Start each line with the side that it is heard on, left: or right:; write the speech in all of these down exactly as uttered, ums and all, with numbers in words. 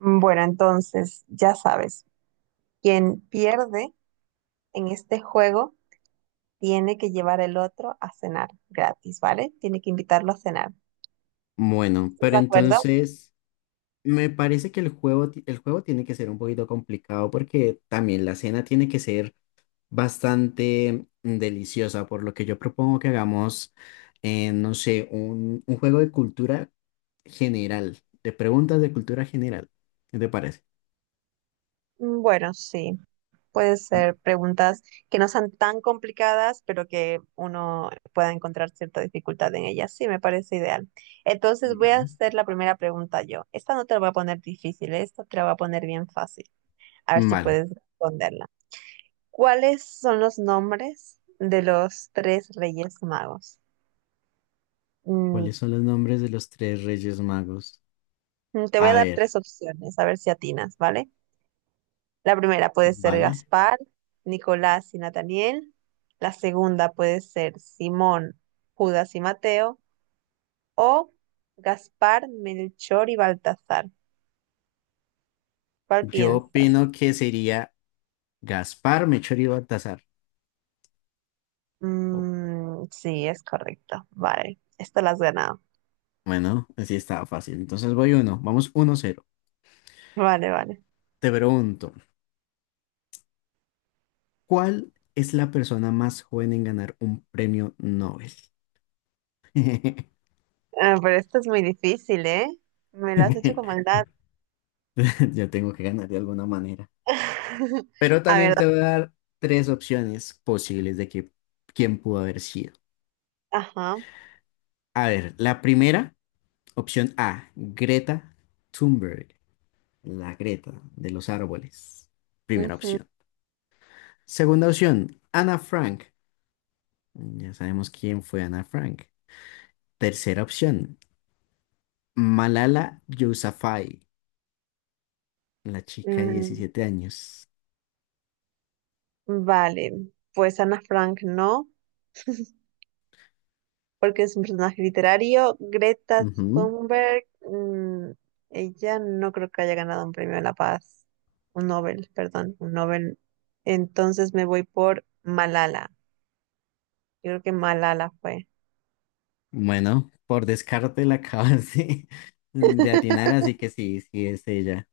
right: Mm, Bueno, entonces, ya sabes, quien pierde en este juego tiene que llevar el otro a cenar gratis, ¿vale? Tiene que invitarlo a cenar.
left: Bueno,
right: ¿Estás
left: pero
right: de acuerdo?
left: entonces me parece que el juego, ti- el juego tiene que ser un poquito complicado porque también la cena tiene que ser bastante deliciosa, por lo que yo propongo que hagamos, eh, no sé, un, un juego de cultura general, de preguntas de cultura general. ¿Qué te parece?
right: Mm, Bueno, sí, puede ser preguntas que no sean tan complicadas, pero que uno pueda encontrar cierta dificultad en ellas. Sí, me parece ideal. Entonces,
left: Mm,
right: voy a
left: vale.
right: hacer la primera pregunta yo. Esta no te la voy a poner difícil, esta te la voy a poner bien fácil. A ver si
left: Vale.
right: puedes responderla. ¿Cuáles son los nombres de los tres reyes magos? Mm,
left: ¿Cuáles son los nombres de los tres reyes magos?
right: te voy
left: A
right: a dar
left: ver,
right: tres opciones, a ver si atinas, ¿vale? La primera puede ser
left: vale.
right: Gaspar, Nicolás y Nataniel. La segunda puede ser Simón, Judas y Mateo. O Gaspar, Melchor y Baltasar. ¿Cuál
left: Yo
right: piensas?
left: opino que sería Gaspar, Melchor y Baltasar.
right: Mm, sí, es correcto. Vale, esto lo has ganado.
left: Bueno, así estaba fácil. Entonces voy uno. Vamos uno cero.
right: Vale, vale.
left: Te pregunto, ¿cuál es la persona más joven en ganar un premio Nobel?
right: Ah, pero esto es muy difícil, ¿eh? Me lo has hecho con maldad.
left: Yo tengo que ganar de alguna manera. Pero
right: A
left: también
right: ver,
left: te voy a dar tres opciones posibles de que, quién pudo haber sido.
right: ajá.
left: A ver, la primera, opción A, Greta Thunberg, la Greta de los árboles. Primera
right: Ujú,
left: opción. Segunda opción, Ana Frank. Ya sabemos quién fue Ana Frank. Tercera opción, Malala Yousafzai, la chica de
right: mm,
left: diecisiete años.
right: vale, pues Ana Frank no, porque es un personaje literario. Greta
left: Ujú.
right: Thunberg, mm, ella no creo que haya ganado un premio de la paz, un Nobel, perdón, un Nobel. Entonces me voy por Malala. Yo creo que Malala fue.
left: Bueno, por descarte la acabas de, de atinar, así que sí, sí es ella.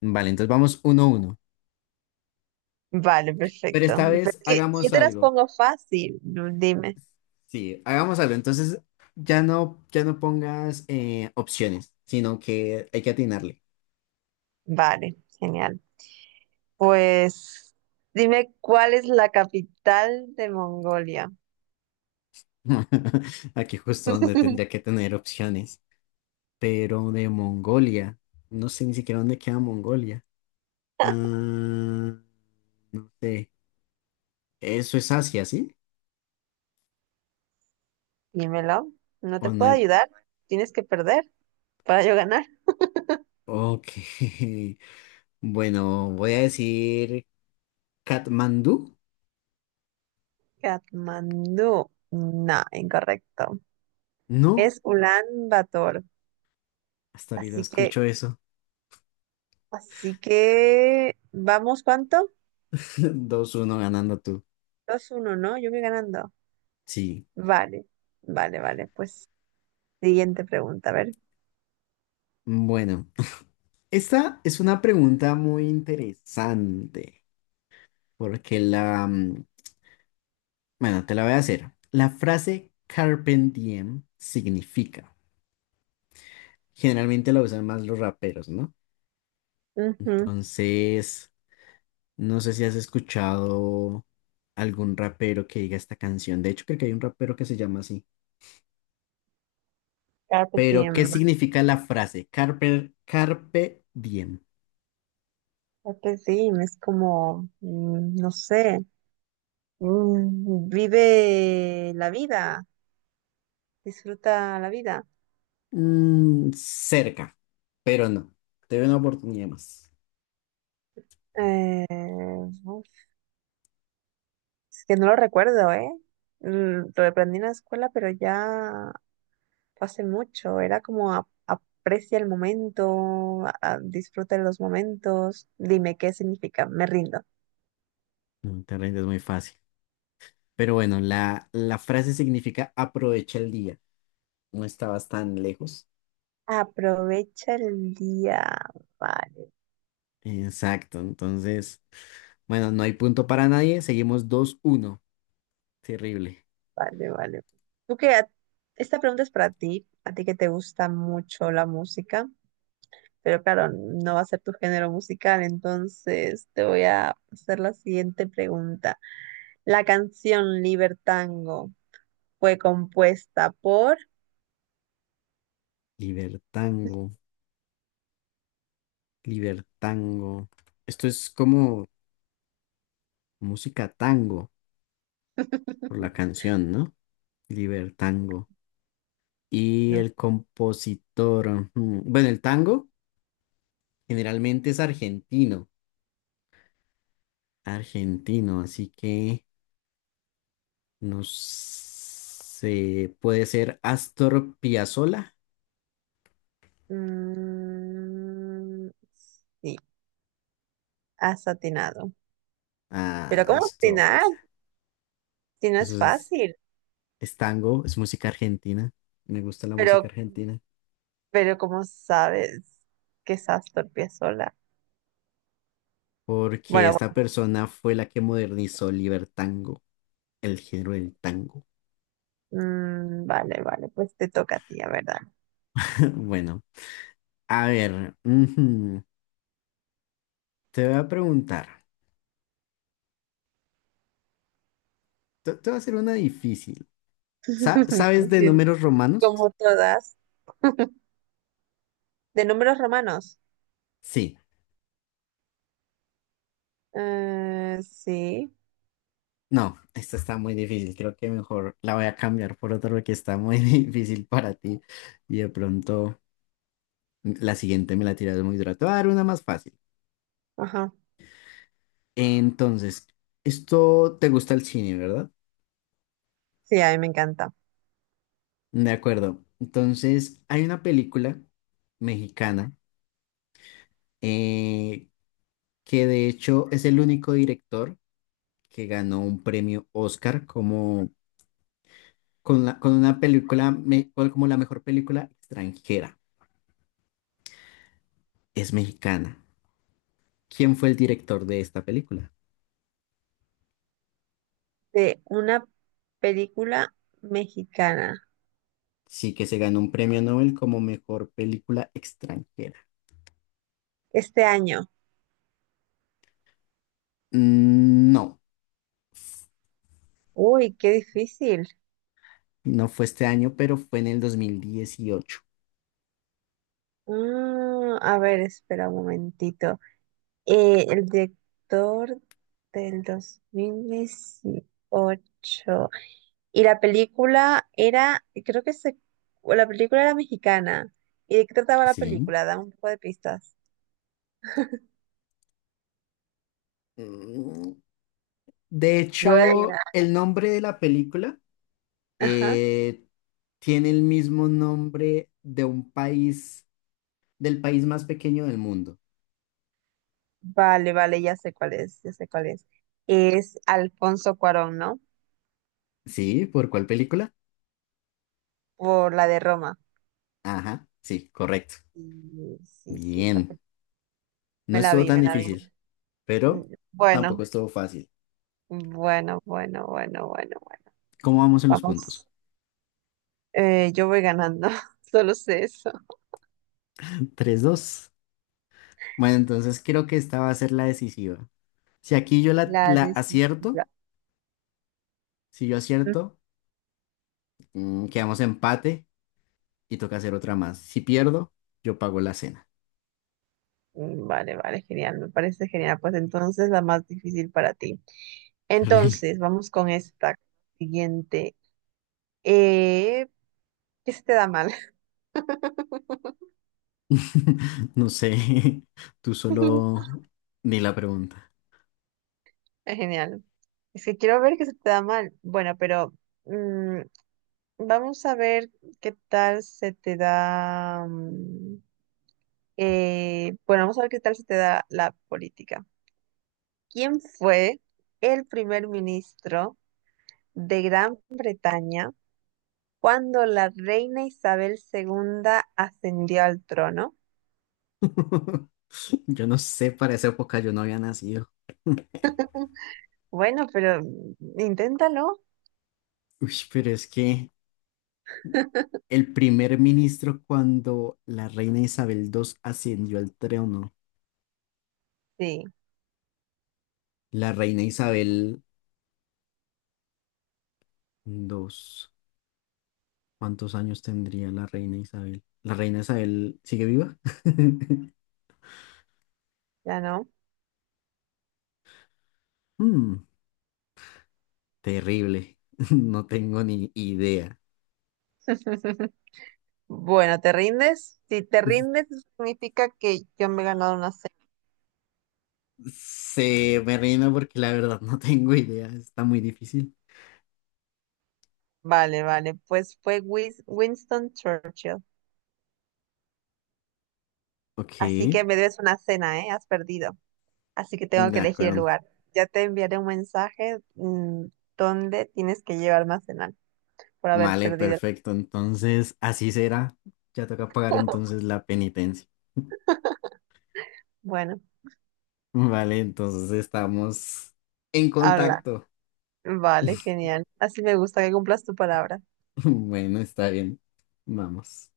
left: Vale, entonces vamos uno a uno.
right: Vale,
left: Pero
right: perfecto.
left: esta
right: Pero
left: vez
right: es que yo
left: hagamos
right: te las
left: algo.
right: pongo fácil, dime.
left: Sí, hagamos algo. Entonces ya no, ya no pongas eh, opciones, sino que hay que atinarle.
right: Vale, genial. Pues dime cuál es la capital de Mongolia.
left: Aquí justo donde tendría que tener opciones. Pero de Mongolia, no sé ni siquiera dónde queda Mongolia. Ah, no sé. Eso es Asia, ¿sí?
right: Dímelo. No te
left: O no
right: puedo
left: hay.
right: ayudar. Tienes que perder para yo ganar.
left: Ok. Bueno, voy a decir Katmandú.
right: Katmandú. No, incorrecto.
left: No,
right: Es Ulan Bator.
left: hasta ahorita
right: Así que,
left: escucho eso.
right: así que, ¿vamos cuánto?
left: Dos uno, ganando tú.
right: Dos uno, ¿no? Yo voy ganando.
left: Sí.
right: Vale, vale, vale. Pues siguiente pregunta, a ver.
left: Bueno, esta es una pregunta muy interesante. Porque la. mm, bueno, te la voy a hacer. La frase Carpe Diem significa. Generalmente la usan más los raperos, ¿no?
right: Ujú.
left: Entonces. No sé si has escuchado algún rapero que diga esta canción. De hecho, creo que hay un rapero que se llama así.
right: Carpe
left: Pero, ¿qué
right: diem.
left: significa la frase? Carpe, carpe diem.
right: Carpe diem es como, mm, no sé, mm, vive la vida, disfruta la vida.
left: Mm, cerca, pero no. Te doy una oportunidad más.
right: Eh, uf, es que no lo recuerdo, ¿eh? Mm, lo aprendí en la escuela, pero ya fue hace mucho. Era como a- aprecia el momento, a- a- disfruta de los momentos. Dime qué significa, me rindo.
left: No te rindes muy fácil. Pero bueno, la, la frase significa aprovecha el día. No estabas tan lejos.
right: Aprovecha el día, vale.
left: Exacto. Entonces, bueno, no hay punto para nadie. Seguimos dos uno. Terrible.
right: Vale, vale. Tú que a- esta pregunta es para ti, a ti que te gusta mucho la música, pero claro, no va a ser tu género musical, entonces te voy a hacer la siguiente pregunta. La canción Libertango fue compuesta por
left: Libertango. Libertango. Esto es como música tango por la canción, ¿no? Libertango. Y
right: Mm,
left: el compositor, ujú, bueno, el tango generalmente es argentino, argentino, así que no sé, puede ser Astor Piazzolla.
right: mm, sí, has atinado.
left: Ah,
right: Pero ¿cómo
left: esto
right: atinar?
left: fácil.
right: Si no es
left: Eso es,
right: fácil.
left: es tango, es música argentina. Me gusta la música
right: Pero
left: argentina
right: Pero como sabes que estás torpe sola.
left: porque
right: Bueno,
left: esta persona fue la que modernizó el libertango. El género del tango.
right: bueno, mm, vale, vale, pues te toca a ti, a verdad.
left: Bueno, a ver, ujú, te voy a preguntar. Te, te voy a hacer una difícil. Sa- ¿Sabes de números romanos?
right: Como todas. De números romanos.
left: Sí.
right: Eh, sí,
left: No, esta está muy difícil. Creo que mejor la voy a cambiar por otro que está muy difícil para ti. Y de pronto la siguiente me la tiras muy dura. Te voy a dar una más fácil.
right: ajá.
left: Entonces, esto te gusta el cine, ¿verdad?
right: Sí, a mí me encanta.
left: De acuerdo. Entonces, hay una película mexicana, eh, que de hecho es el único director que ganó un premio Oscar como con, la- con una película me- cual- como la mejor película extranjera. Es mexicana. ¿Quién fue el director de esta película?
right: De una película mexicana.
left: Sí, que se ganó un premio Nobel como mejor película extranjera.
right: Este año.
left: Mm, No,
right: Uy, qué difícil.
left: no fue este año, pero fue en el dos mil dieciocho.
right: Ah, a ver, espera un momentito. Eh, el director del dos mil dieciocho. Y la película era, creo que se, o la película era mexicana. ¿Y de qué trataba la
left: Sí.
right: película? Dame un poco de pistas.
left: Mm, De
right: La voy a adivinar.
left: hecho, el nombre de la película,
right: Ajá.
left: eh, tiene el mismo nombre de un país, del país más pequeño del mundo.
right: Vale, vale, ya sé cuál es, ya sé cuál es. Es Alfonso Cuarón, ¿no?
left: ¿Sí? ¿Por cuál película?
right: Por la de Roma.
left: Ajá, sí, correcto.
right: Y sí, sí, esa
left: Bien.
right: película.
left: No
right: Me la
left: estuvo
right: vi,
left: tan
right: me la vi.
left: difícil,
right: Mm,
left: pero
right: bueno,
left: tampoco estuvo fácil.
right: bueno, bueno, bueno, bueno, bueno.
left: ¿Cómo vamos en los
right: Vamos.
left: puntos?
right: Eh, yo voy ganando, solo sé eso.
left: Tres dos. Bueno, entonces creo que esta va a ser la decisiva. Si aquí yo la,
right: La
left: la acierto,
right: decisiva.
left: si yo
right: Mm,
left: acierto, mm, quedamos empate y toca hacer otra más. Si pierdo, yo pago la cena.
right: vale, vale, genial, me parece genial. Pues entonces la más difícil para ti. Entonces, vamos con esta siguiente. Eh, ¿qué se te da mal?
left: No sé, tú solo ni la pregunta.
right: Genial. Es que quiero ver qué se te da mal. Bueno, pero mm, vamos a ver qué tal se te da. mm, eh, bueno, vamos a ver qué tal se te da la política. ¿Quién fue el primer ministro de Gran Bretaña cuando la reina Isabel segunda ascendió al trono?
left: Yo no sé, para esa época yo no había nacido.
right: Bueno, pero mm, inténtalo.
left: Uy, pero es que el primer ministro cuando la reina Isabel segunda ascendió al trono,
right: Sí,
left: la reina Isabel segunda, ¿cuántos años tendría la reina Isabel? ¿La reina Isabel sigue viva?
right: ya no.
left: Mm, Terrible, no tengo ni idea.
right: Bueno, ¿te rindes? Si te rindes, significa que yo me he ganado una cena.
left: Se me rindo porque la verdad no tengo idea, está muy difícil.
right: Vale, vale, pues fue Wis- Winston Churchill.
left: Ok,
right: Así que
left: de
right: me debes una cena, ¿eh? Has perdido. Así que tengo que elegir el
left: acuerdo.
right: lugar. Ya te enviaré un mensaje, mm, donde tienes que llevarme a cenar por haber
left: Vale,
right: perdido.
left: perfecto. Entonces, así será. Ya toca pagar entonces la penitencia.
right: Bueno,
left: Vale, entonces estamos en
right: habla.
left: contacto.
right: Vale, genial. Así me gusta que cumplas tu palabra.
left: Bueno, está bien. Vamos.